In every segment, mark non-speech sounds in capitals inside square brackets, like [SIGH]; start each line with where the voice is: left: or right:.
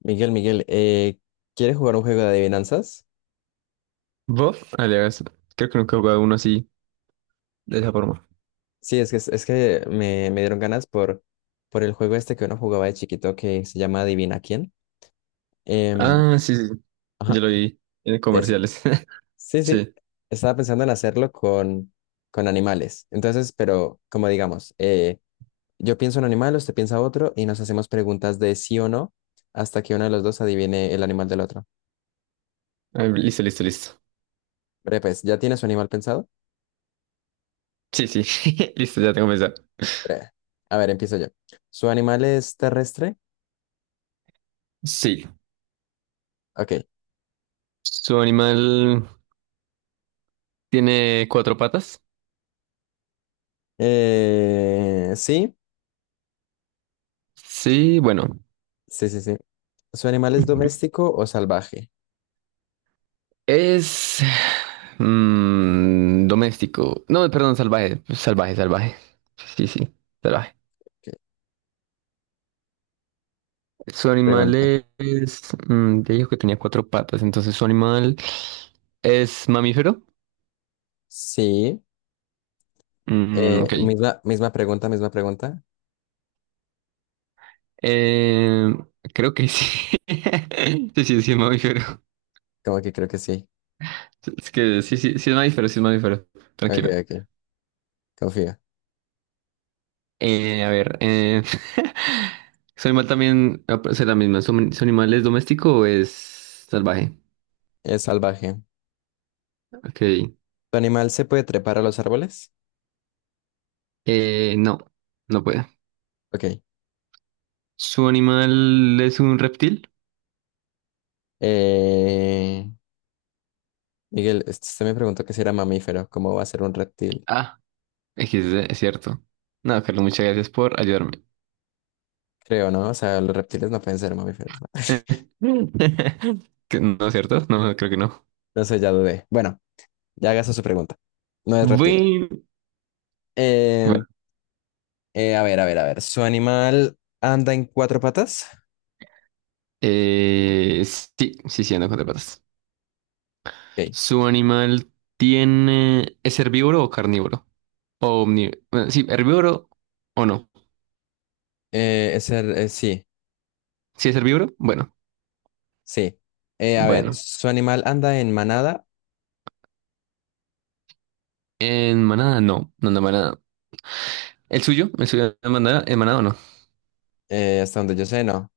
left: Miguel, Miguel, ¿quieres jugar un juego de adivinanzas?
right: ¿Vos? Alias, creo que nunca he jugado uno así, de esa forma.
left: Sí, es que me dieron ganas por el juego este que uno jugaba de chiquito que se llama Adivina quién. Em,
right: Ah, sí, sí.
left: ajá,
right: Yo lo vi en
left: eso.
right: comerciales. [LAUGHS]
left: Sí, sí.
right: Sí.
left: Estaba pensando en hacerlo con animales. Entonces, pero como digamos, yo pienso un animal, usted piensa otro y nos hacemos preguntas de sí o no hasta que uno de los dos adivine el animal del otro.
right: Ah, listo, listo, listo.
left: Breve, pues, ¿ya tiene su animal pensado?
right: Sí, sí. [LAUGHS] Listo, ya tengo pensado.
left: Breve. A ver, empiezo yo. ¿Su animal es terrestre?
right: Sí.
left: Ok.
right: ¿Su animal tiene cuatro patas?
left: Sí,
right: Sí, bueno.
left: sí. ¿Su animal es
right: [LAUGHS]
left: doméstico o salvaje?
right: Es doméstico. No, perdón, salvaje. Salvaje, salvaje. Sí, sí, salvaje.
left: Que
right: Su animal
left: Pregunta.
right: es. Te dijo que tenía cuatro patas, entonces su animal es mamífero.
left: Sí.
right: Mm,
left: Eh,
right: ok.
left: misma, misma pregunta, misma pregunta.
right: Eh, Creo que sí. [LAUGHS] Sí, sí, sí, es mamífero.
left: Como que creo que sí.
right: Es que sí, sí, sí es mamífero, sí es mamífero.
left: Ok,
right: Tranquilo.
left: ok. Confío.
right: Eh, a ver, eh, [LAUGHS] ¿Su animal también, ah, o sea, la misma, ¿su animal es doméstico o es salvaje?
left: Es salvaje.
right: Ok.
left: ¿Tu animal se puede trepar a los árboles?
right: No, no puede.
left: Ok.
right: ¿Su animal es un reptil?
left: Eh, Miguel, usted me preguntó que si era mamífero. ¿Cómo va a ser un reptil?
right: Ah, XD, es cierto. No, Carlos, muchas gracias por ayudarme.
left: Creo, ¿no? O sea, los reptiles no pueden ser mamíferos, ¿no? [LAUGHS]
right: [LAUGHS] No, ¿cierto? No, creo que no.
left: No sé, ya dudé. Bueno, ya hagas su pregunta. No es reptil.
right: Bueno.
left: Em, a ver, a ver. ¿Su animal anda en cuatro patas?
right: Sí, sí, sí, anda con cuatro patas.
left: Ok.
right: ¿Su animal tiene? ¿Es herbívoro o carnívoro? O omni, bueno, sí, herbívoro o no.
left: Sí,
right: Si es herbívoro, bueno,
left: sí. A ver,
right: bueno.
left: ¿su animal anda en manada?
right: En manada, no, no anda en manada. ¿El suyo? ¿El suyo anda en manada o no?
left: Hasta donde yo sé, no.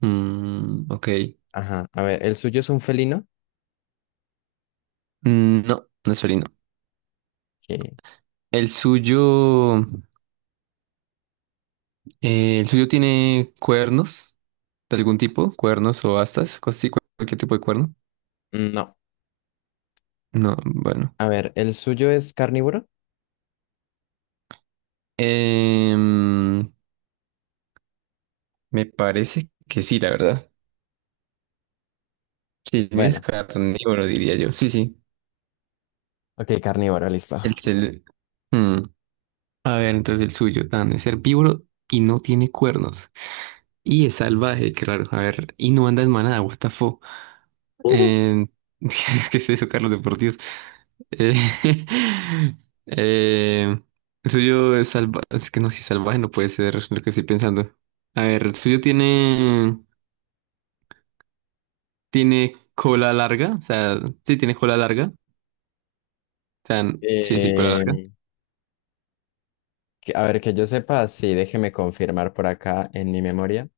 right: Mm, ok.
left: Ajá. A ver, ¿el suyo es un felino?
right: Mm, no, no es felino.
left: Ok.
right: ¿El suyo... ¿el suyo tiene cuernos de algún tipo? ¿Cuernos o astas? Cosas así, cualquier tipo de cuerno.
left: No.
right: No, bueno.
left: A ver, ¿el suyo es carnívoro?
right: Em, Me parece que sí, la verdad. Sí, el mío es
left: Bueno,
right: carnívoro, diría yo. Sí, sí.
left: ok, carnívoro, listo.
right: El, cel- mm. A ver, entonces el suyo, tan es herbívoro y no tiene cuernos. Y es salvaje, claro. A ver, y no anda en manada, what the fuck.
left: [LAUGHS]
right: Eh, [LAUGHS] ¿Qué es eso, Carlos, de por Dios? Eh, [LAUGHS] eh, el suyo es salvaje. Es que no, si es salvaje no puede ser lo que estoy pensando. A ver, el suyo tiene cola larga. O sea, sí, tiene cola larga. O sea, sí, sí, cola larga.
left: Eh, a ver, que yo sepa, sí, déjeme confirmar por acá en mi memoria.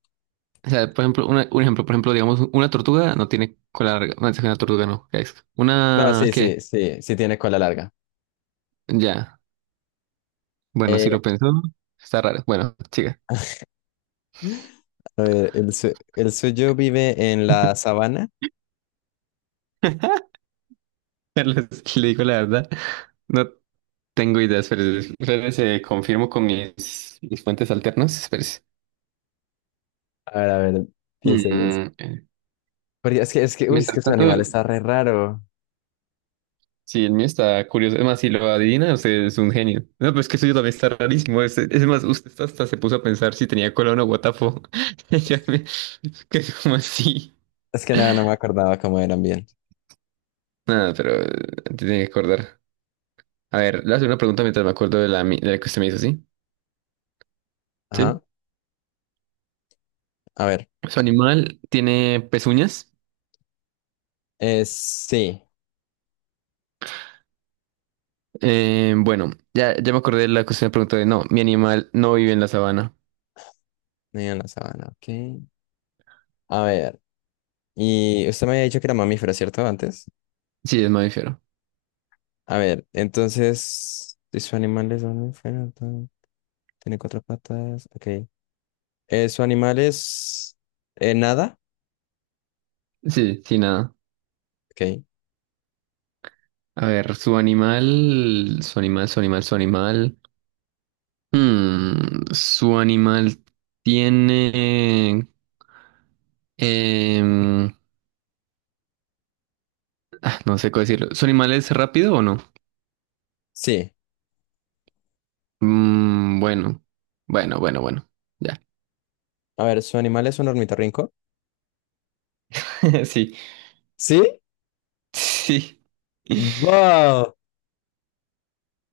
right: O sea, por ejemplo, un ejemplo, por ejemplo, digamos, una tortuga no tiene cola larga. Una tortuga no. ¿Qué es?
left: No,
right: Una,
left: sí,
right: ¿qué?
left: sí, sí, sí tiene cola larga.
right: Ya. Bueno, si
left: Eh,
right: lo pensó, está raro. Bueno, siga.
left: a ver, ¿el suyo vive en la sabana?
right: [LAUGHS] Le digo la verdad. No tengo ideas, pero confirmo con mis fuentes alternas. Espérese.
left: A ver, piense, piense.
right: Mm, eh,
left: Porque es que, uy, es que
right: Mientras
left: su
right: tanto,
left: animal está re raro.
right: sí, el mío está curioso. Es más, si lo adivina, usted es un genio. No, pero es que eso yo también está rarísimo. Es más, usted hasta se puso a pensar si tenía cola o guatafo. [LAUGHS] Ya me- ¿Que como así?
left: Es que nada, no me acordaba cómo eran bien.
right: Nada, pero te tiene que acordar. A ver, le hace una pregunta mientras me acuerdo de de la que usted me hizo, ¿sí?
left: Ajá,
right: Sí.
left: a ver.
right: ¿Su animal tiene pezuñas?
left: Sí,
right: Bueno, ya me acordé de la que usted me preguntó de no, mi animal no vive en la sabana.
left: niño en la sabana, ok. A ver, y usted me había dicho que era mamífero, ¿cierto? Antes.
right: Sí, es mamífero.
left: A ver, entonces, si su animal es mamífero, tiene cuatro patas, ok. Su animal es... nada,
right: Sí, sí, nada.
left: ok.
right: A ver, su animal. Su animal tiene. em, no sé cómo decirlo. ¿Su animal es rápido o no?
left: Sí.
right: Mm, bueno, bueno, bueno, bueno. Ya.
left: A ver, su animal es un ornitorrinco.
right: [LAUGHS] Sí,
left: ¿Sí?
right: sí.
left: ¡Wow!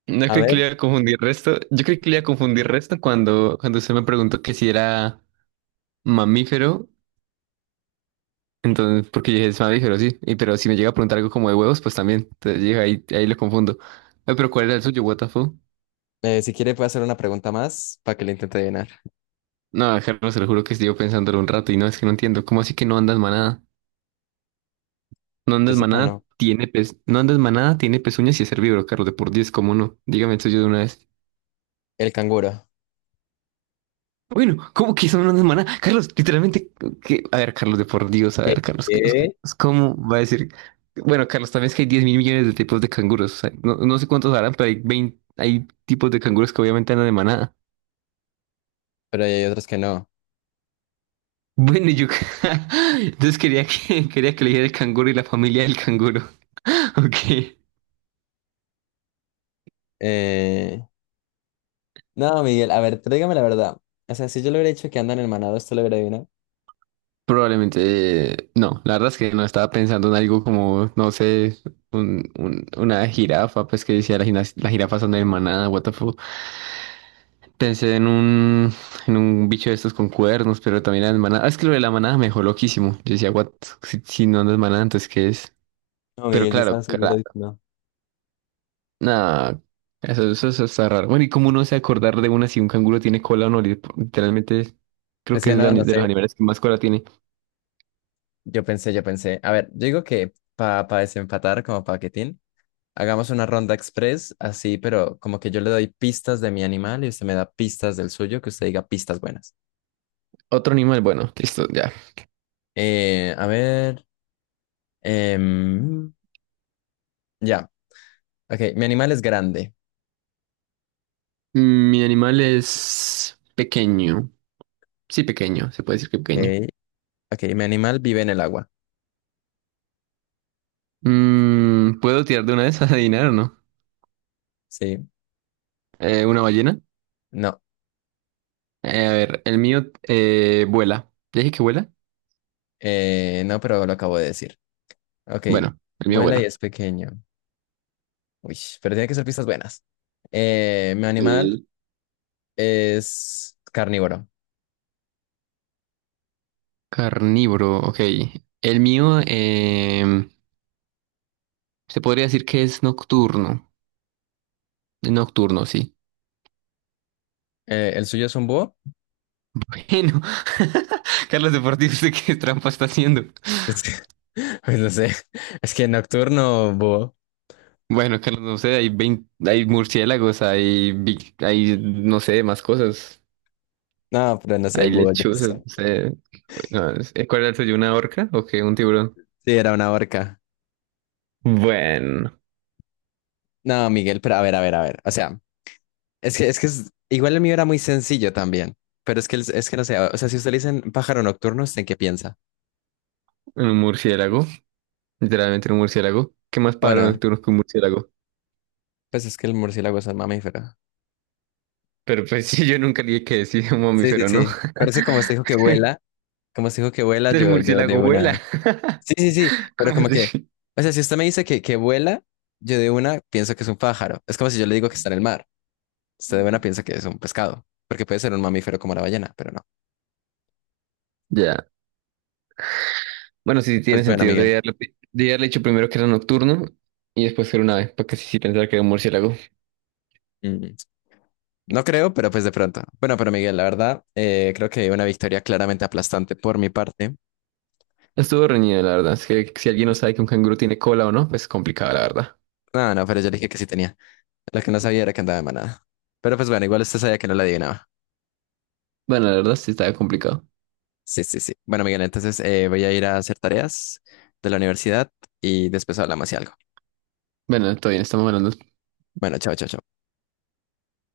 right: No
left: A
right: creo que
left: ver.
right: le iba a confundir resto. Yo creo que le iba a confundir resto cuando usted me preguntó que si era mamífero. Entonces, porque yo dije, es mamífero, sí. Y, pero si me llega a preguntar algo como de huevos, pues también. Entonces, llega ahí, ahí lo confundo. Ay, pero ¿cuál era el suyo? What the fuck?
left: Si quiere, puede hacer una pregunta más para que le intente adivinar.
right: No, Carlos, te lo juro que estuve pensándolo un rato y no, es que no entiendo. ¿Cómo así que no andas manada? No
left: Yo
right: andas
left: sepa,
right: manada,
left: no.
right: tiene pez, no andas manada, tiene pezuñas y es herbívoro, Carlos, de por Dios, ¿cómo no? Dígame eso yo de una vez.
left: El canguro.
right: Bueno, ¿cómo que eso no andas manada? Carlos, literalmente, ¿qué? A ver, Carlos, de por Dios, a
left: Sí.
right: ver, Carlos, Carlos,
left: Eh,
right: Carlos, ¿cómo va a decir? Bueno, Carlos, también es que hay 10.000.000.000 de tipos de canguros, o sea, no, no sé cuántos harán, pero hay 20, hay tipos de canguros que obviamente andan de manada.
left: Pero hay otros que no.
right: Bueno, y yo [LAUGHS] entonces quería que le dijera el canguro y la familia del canguro, [LAUGHS] ok.
left: Eh, No, Miguel, a ver, tráigame la verdad. O sea, si yo le hubiera dicho que andan en manado, ¿esto lo hubiera adivinado?
right: Probablemente, no, la verdad es que no estaba pensando en algo como, no sé, una jirafa, pues que decía la jirafa son de manada, what the fuck. Pensé en un bicho de estos con cuernos, pero también era de manada. Ah, es que lo de la manada me dejó loquísimo. Yo decía, what, si no, no es manada, entonces ¿qué es?
left: No,
right: Pero
left: Miguel, yo estaba
right: claro,
left: seguro
right: cara,
left: de que no.
right: nada, eso está raro. Bueno, ¿y cómo uno se acordar de una si un canguro tiene cola o no? Literalmente, creo
left: Es
right: que
left: que
right: es de
left: no, no
right: de los
left: sé.
right: animales que más cola tiene.
left: Yo pensé. A ver, yo digo que para desempatar, como paquetín, hagamos una ronda express, así, pero como que yo le doy pistas de mi animal y usted me da pistas del suyo, que usted diga pistas buenas.
right: Otro animal, bueno, listo, ya.
left: A ver. Em, ya. Ok, mi animal es grande.
right: Mi animal es pequeño. Sí, pequeño, se puede decir que pequeño.
left: Ok, ok, mi animal vive en el agua.
right: ¿Puedo tirar de una vez a adivinar o no?
left: Sí,
right: ¿Una ballena?
left: no,
right: A ver, el mío vuela. ¿Ya dije que vuela?
left: no, pero lo acabo de decir. Ok,
right: Bueno, el mío
left: vuela y
right: vuela.
left: es pequeño. Uy, pero tiene que ser pistas buenas. Mi animal
right: Sí.
left: es carnívoro.
right: Carnívoro, ok. El mío se podría decir que es nocturno. Es nocturno, sí.
left: ¿El suyo es un búho?
right: Bueno, [LAUGHS] Carlos Deportivo, ¿usted qué trampa está haciendo?
left: [LAUGHS] Es que- Pues no sé, es que nocturno búho.
right: Bueno, Carlos, no sé, hay 20, hay murciélagos, hay, no sé, más cosas.
left: No, pero no sé,
right: Hay
left: búho, yo qué
right: lechuzas, no
left: sé.
right: sé. No, ¿cuál era el suyo? ¿Una orca o qué? ¿Un tiburón?
left: Sí, era una orca.
right: Bueno,
left: No, Miguel, pero a ver, a ver. O sea. Igual el mío era muy sencillo también, pero es que no sé, o sea, si usted le dicen pájaro nocturno, ¿usted en qué piensa?
right: un murciélago, literalmente un murciélago. ¿Qué más pájaro
left: Bueno,
right: nocturno que un murciélago?
left: pues es que el murciélago es un mamífero.
right: Pero pues [LAUGHS] sí, yo nunca le dije que decir un
left: Sí, sí,
right: mamífero, ¿no?
left: sí, pero es que como usted dijo que vuela, como usted dijo que
right: [LAUGHS]
left: vuela,
right: El
left: yo de
right: murciélago vuela.
left: una...
right: [LAUGHS]
left: Sí, sí, sí, pero
right: ¿Cómo
left: como que,
right: así?
left: o sea, si usted me dice que vuela, yo de una pienso que es un pájaro. Es como si yo le digo que está en el mar, usted de una piensa que es un pescado, porque puede ser un mamífero como la ballena, pero no.
right: Ya. Bueno, sí, sí
left: Pues
right: tiene
left: bueno,
right: sentido. Debe
left: Miguel.
right: haberle, debí haberle dicho primero que era nocturno y después que era un ave, para que sí, sí pensaba que era un murciélago.
left: Mm, no creo, pero pues de pronto. Bueno, pero Miguel, la verdad, creo que una victoria claramente aplastante por mi parte.
right: Estuvo reñido, la verdad. Es que si alguien no sabe que un canguro tiene cola o no, pues complicado, la verdad.
left: No, no, pero yo le dije que sí tenía. Lo que no sabía era que andaba de manada. Pero pues bueno, igual usted sabía que no la adivinaba.
right: Bueno, la verdad sí estaba complicado.
left: Sí, sí, sí. Bueno, Miguel, entonces voy a ir a hacer tareas de la universidad y después hablamos y algo.
right: Bueno, todo bien, estamos hablando
left: Bueno, chao, chao, chao.